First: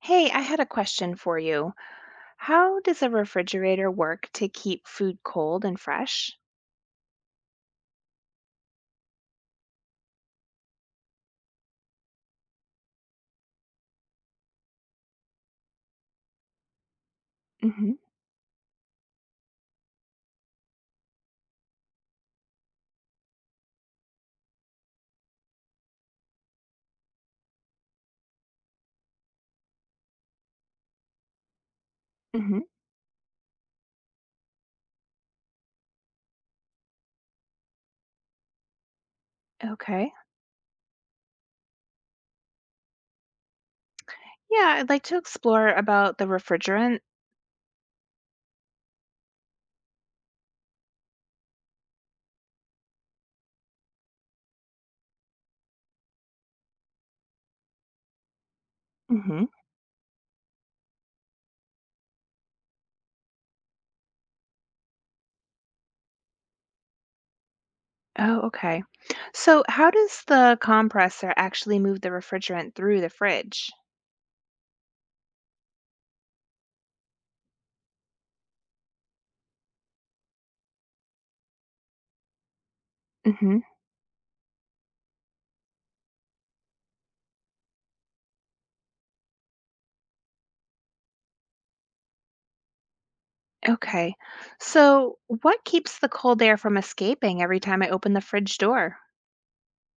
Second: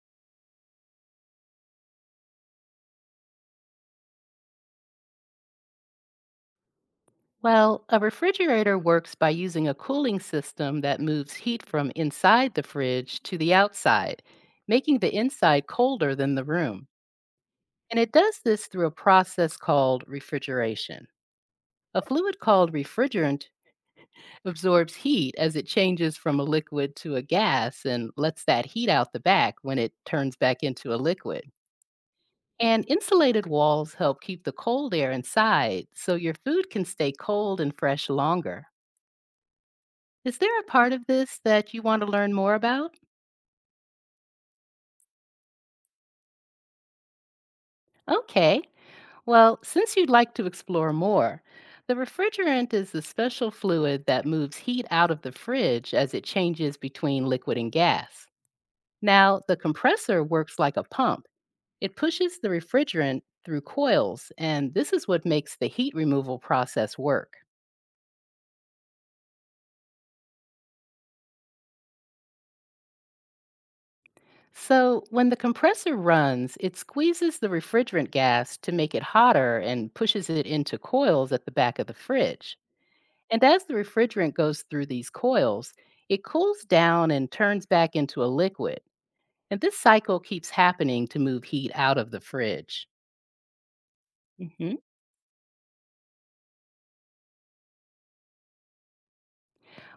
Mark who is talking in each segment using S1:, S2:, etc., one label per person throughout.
S1: Hey, I had a question for you. How does a refrigerator work to keep food cold and fresh?
S2: Well, a refrigerator works by using a cooling system that moves heat from inside the fridge to the outside, making the inside colder than the room.
S1: Mm-hmm.
S2: And it does this through a process called refrigeration. A fluid called refrigerant absorbs heat as it changes from a liquid to a gas and lets that heat out the back when it turns back into a liquid.
S1: Mm-hmm.
S2: And insulated walls help keep the cold air inside so your food can stay cold and fresh longer.
S1: Okay.
S2: Is there a part of this that you want to learn more about?
S1: Yeah, I'd like to explore about the refrigerant.
S2: Okay. Well, since you'd like to explore more, the refrigerant is the special fluid that moves heat out of the fridge as it changes between liquid and gas. Now,
S1: Mm-hmm.
S2: the compressor works like a pump. It pushes the refrigerant through coils, and this is what makes the heat removal process work.
S1: Oh, okay. So how does the compressor actually move the refrigerant through the fridge?
S2: So, when the compressor runs, it squeezes the refrigerant gas to make it hotter and pushes it into coils at the back of the fridge. And
S1: Mm-hmm.
S2: as the refrigerant goes through these coils, it cools down and turns back into a liquid. And this cycle keeps happening to move heat out of the fridge.
S1: Okay.
S2: Mhm.
S1: So what keeps the cold air from escaping every time I open the fridge door?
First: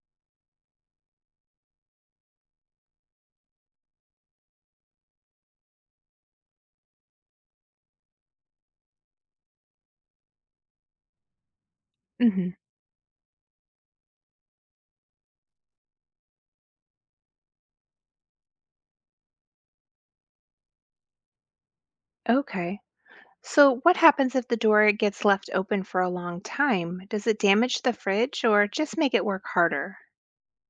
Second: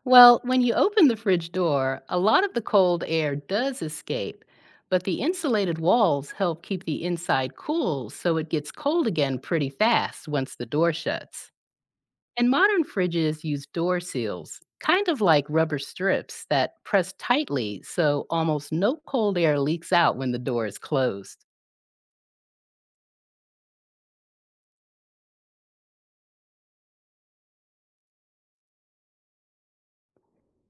S2: Well, when you open the fridge door, a lot of the cold air does escape, but the insulated walls help keep the inside cool so it gets cold again pretty fast once the door shuts.
S1: Mm-hmm.
S2: And modern fridges use door seals, kind of like rubber strips that press tightly so almost no cold air leaks out when the door is closed.
S1: Okay. So, what happens if the door gets left open for a long time? Does it damage the fridge or just make it work harder?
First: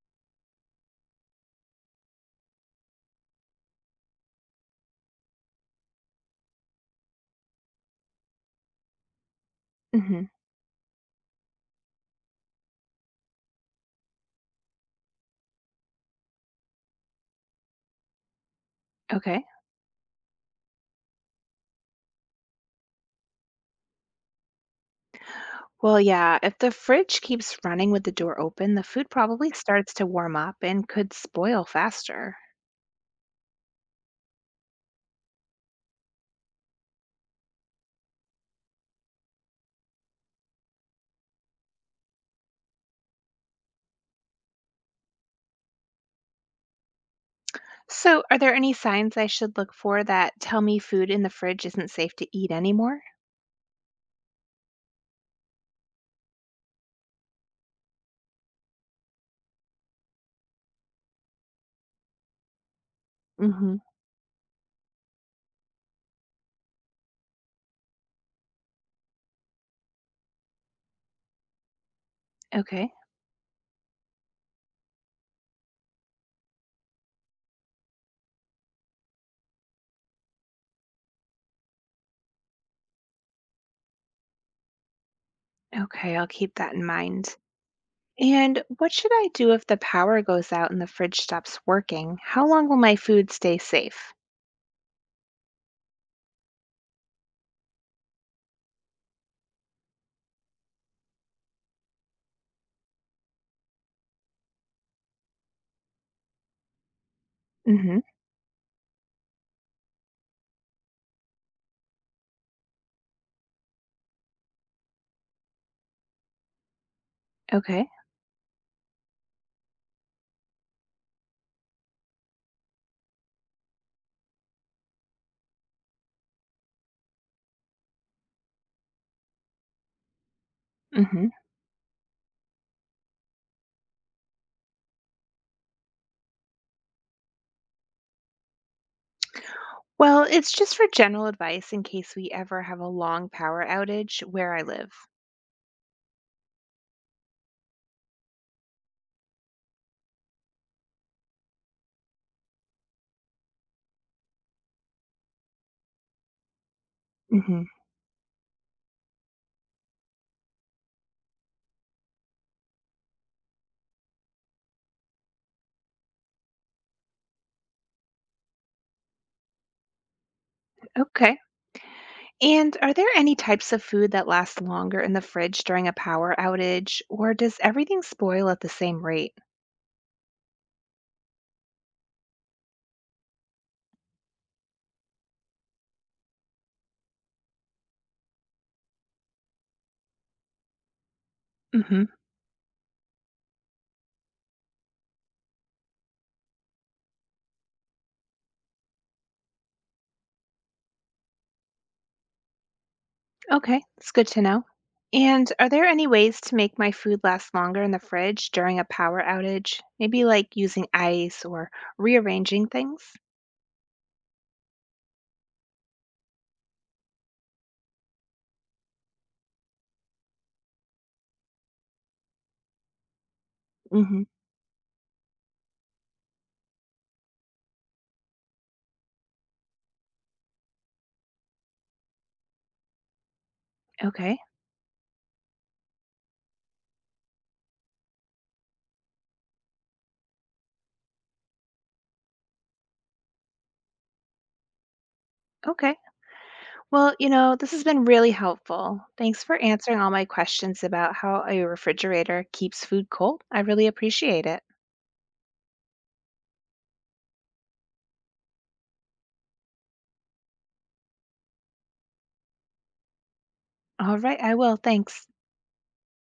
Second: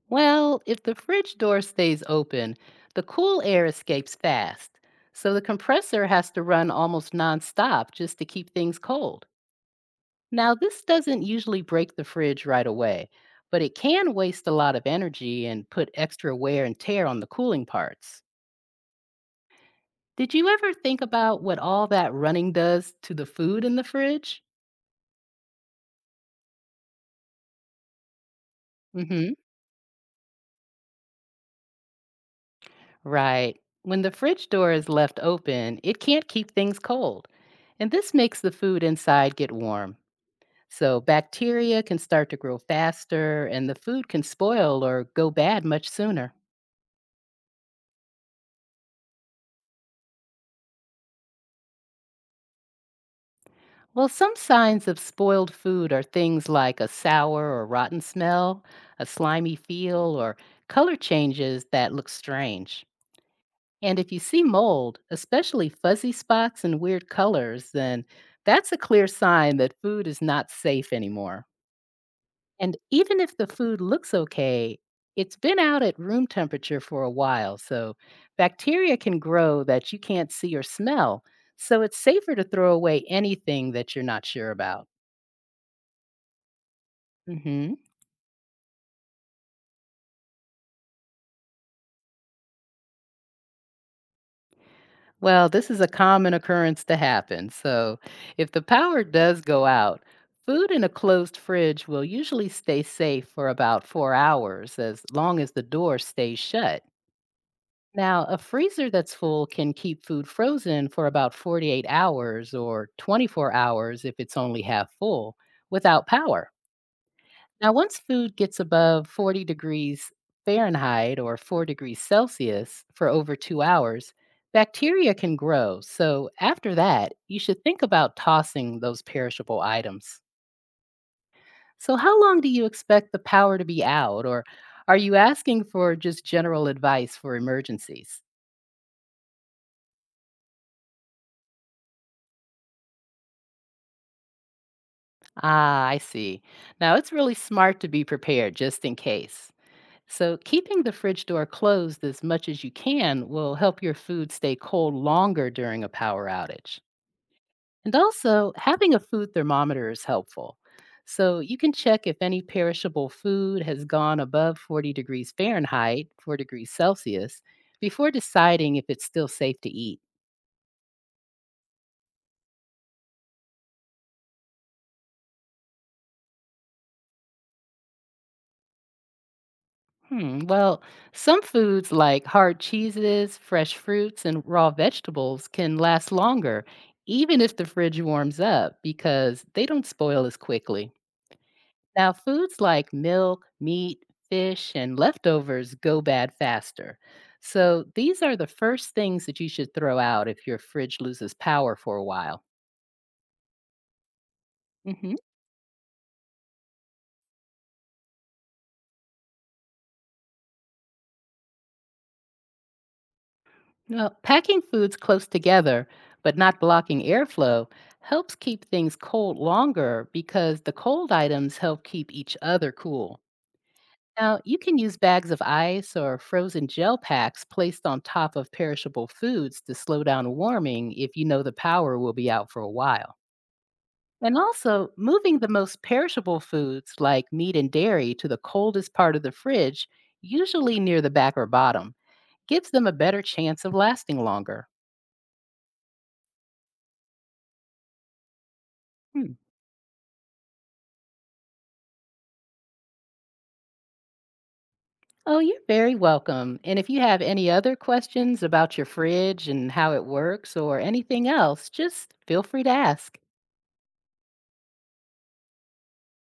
S2: Well, if the fridge door stays open, the cool air escapes fast, so the compressor has to run almost nonstop just to keep things cold.
S1: Hmm.
S2: Now, this doesn't usually break the fridge right away, but it can waste a lot of energy and put extra wear and tear on the cooling parts.
S1: Okay.
S2: Did you ever think about what all that running does to the food in the fridge?
S1: Well, yeah, if the fridge keeps running with the door open, the food
S2: Hmm.
S1: probably starts to warm up and could spoil faster.
S2: Right. When the fridge door is left open, it can't keep things cold. And this makes the food inside get warm. So bacteria can start to grow faster and the food can spoil or go bad much sooner.
S1: So, are there any signs I should look for that tell me food in the fridge isn't safe to eat anymore?
S2: Well, some signs of spoiled food are things like a sour or rotten smell, a slimy feel, or color changes that look strange.
S1: Hmm.
S2: And if you see mold, especially fuzzy spots and weird colors, then that's a clear sign that food is not safe anymore. And
S1: Okay.
S2: even if the food looks okay, it's been out at room temperature for a while, so bacteria can grow that you can't see or smell. So it's safer to throw away anything that you're not sure about.
S1: Okay, I'll keep that in mind.
S2: Mhm.
S1: And what should I do if the power goes out and the fridge stops working? How long will my food stay safe?
S2: Well, this is a common occurrence to happen. So, if the power does go out, food in a closed fridge will usually stay safe for about 4 hours as long as the door stays shut. Now, a freezer that's full can keep food frozen for about 48 hours or 24 hours if it's only half full without power. Now,
S1: Okay.
S2: once food gets above 40 degrees Fahrenheit or 4 degrees Celsius for over 2 hours, bacteria can grow. So, after that, you should think about tossing those perishable items.
S1: Hmm.
S2: So, how long do you expect the power to be out? Or are you asking for just general advice for emergencies?
S1: Well, it's just for general advice in case we ever have a long power outage where I live.
S2: Ah, I see. Now, it's really smart to be prepared just in case. So, keeping the fridge door closed as much as you can will help your food stay cold longer during a power outage.
S1: Hmm.
S2: And also, having a food thermometer is helpful. So, you can check if any perishable food has gone above 40 degrees Fahrenheit, 4 degrees Celsius, before deciding if it's still safe to eat.
S1: Okay. And are there any types of food that last longer in the fridge during a power outage, or does everything spoil at the same rate?
S2: Hmm. Well, some foods like hard cheeses, fresh fruits, and raw vegetables can last longer, even if the fridge warms up, because they don't spoil as quickly.
S1: Hmm.
S2: Now, foods like milk, meat, fish, and leftovers go bad faster. So, these are the first things that you should throw out if your fridge loses power for a while.
S1: Okay, it's good to know.
S2: Mhm.
S1: And are there any ways to make my food last longer in the fridge during a power outage? Maybe like using ice or rearranging things?
S2: Well, packing foods close together, but not blocking airflow, helps keep things cold longer because the cold items help keep each other cool.
S1: Hmm.
S2: Now, you can use bags of ice or frozen gel packs placed on top of perishable foods to slow down warming if you know the power will be out for a while. And
S1: Okay,
S2: also, moving the most perishable foods like meat and dairy to the coldest part of the fridge, usually near the back or bottom, gives them a better chance of lasting longer.
S1: okay. Well, this has been really helpful.
S2: Hmm.
S1: Thanks for answering all my questions about how a refrigerator keeps food cold. I really appreciate it.
S2: Oh, you're very welcome. And if you have any other questions about your fridge and how it works or anything else, just feel free to ask.
S1: All right, I will. Thanks.